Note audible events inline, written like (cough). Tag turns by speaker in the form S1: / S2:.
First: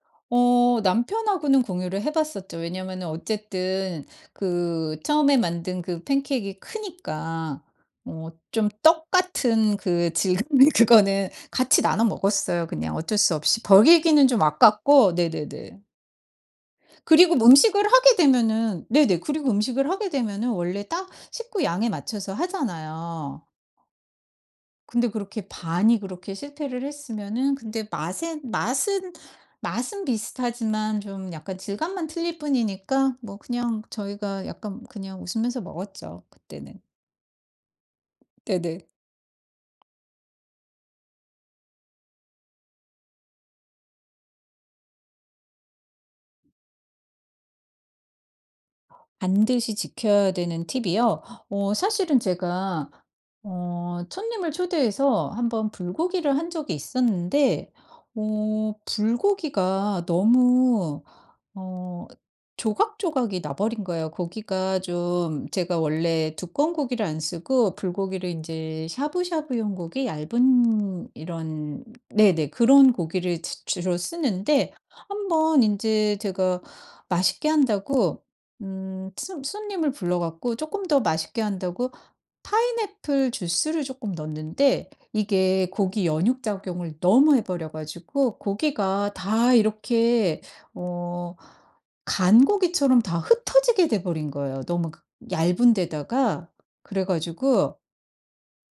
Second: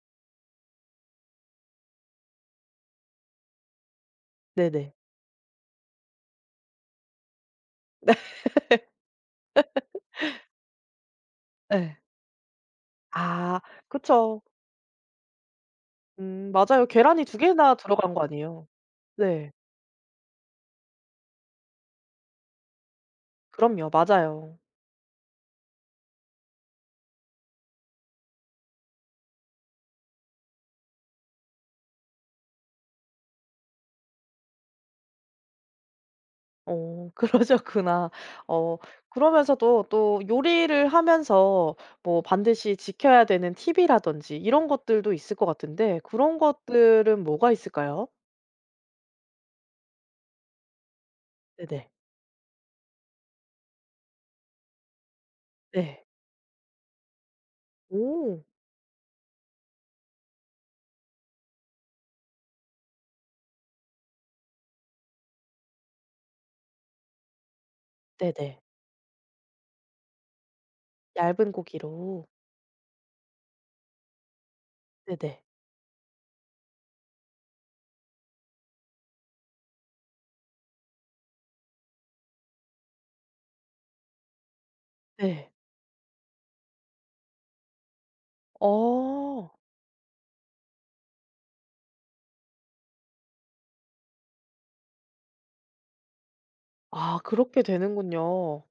S1: 어 남편하고는 공유를 해 봤었죠. 왜냐하면은 어쨌든
S2: 네네.
S1: 그 처음에 만든 그 팬케익이 크니까 어 좀 떡 같은 그
S2: (laughs)
S1: 질감의 그거는 같이
S2: 예.
S1: 나눠 먹었어요. 그냥 어쩔 수
S2: 아
S1: 없이 버리기는
S2: 그쵸.
S1: 좀 아깝고 네네네.
S2: 음 맞아요. 계란이
S1: 그리고
S2: 2
S1: 뭐
S2: 개나
S1: 음식을
S2: 들어간
S1: 하게
S2: 거 아니에요.
S1: 되면은 네네 그리고
S2: 네.
S1: 음식을 하게 되면은 원래 딱 식구 양에 맞춰서 하잖아요.
S2: 그럼요. 맞아요.
S1: 근데 그렇게 반이 그렇게 실패를 했으면은 근데 맛은, 맛은, 맛은 비슷하지만 좀 약간 질감만 틀릴 뿐이니까 뭐 그냥 저희가 약간 그냥 웃으면서 먹었죠. 그때는.
S2: 어 그러셨구나. 어
S1: 네네.
S2: 그러면서도 또 요리를 하면서 뭐 반드시 지켜야 되는 팁이라든지 이런 것들도 있을 것 같은데 그런 것들은 뭐가 있을까요?
S1: 반드시 지켜야 되는 팁이요? 어
S2: 네네.
S1: 사실은 제가 어 손님을 초대해서 1 번
S2: 네.
S1: 불고기를 한 적이 있었는데
S2: 오.
S1: 어 불고기가 너무 어 조각조각이 나버린 거예요. 고기가 좀 제가 원래 두꺼운 고기를 안 쓰고 불고기를
S2: 네네.
S1: 인제 샤브샤브용 고기 얇은
S2: 얇은
S1: 이런
S2: 고기로.
S1: 네네 그런 고기를 주 주로 쓰는데 한
S2: 네네.
S1: 번 인제 제가 맛있게 한다고 음 손 손님을 불러 갖고 쪼끔 더 맛있게 한다고 파인애플 주스를 쪼끔 넣었는데
S2: 네.
S1: 이게 고기 연육 작용을 너무 해 버려 가지고 고기가
S2: 어.
S1: 다 이렇게 어 간 고기처럼 다 흩어지게 돼 버린 거예요. 너무 그 얇은 데다가 그래
S2: 아 그렇게
S1: 가지고
S2: 되는군요.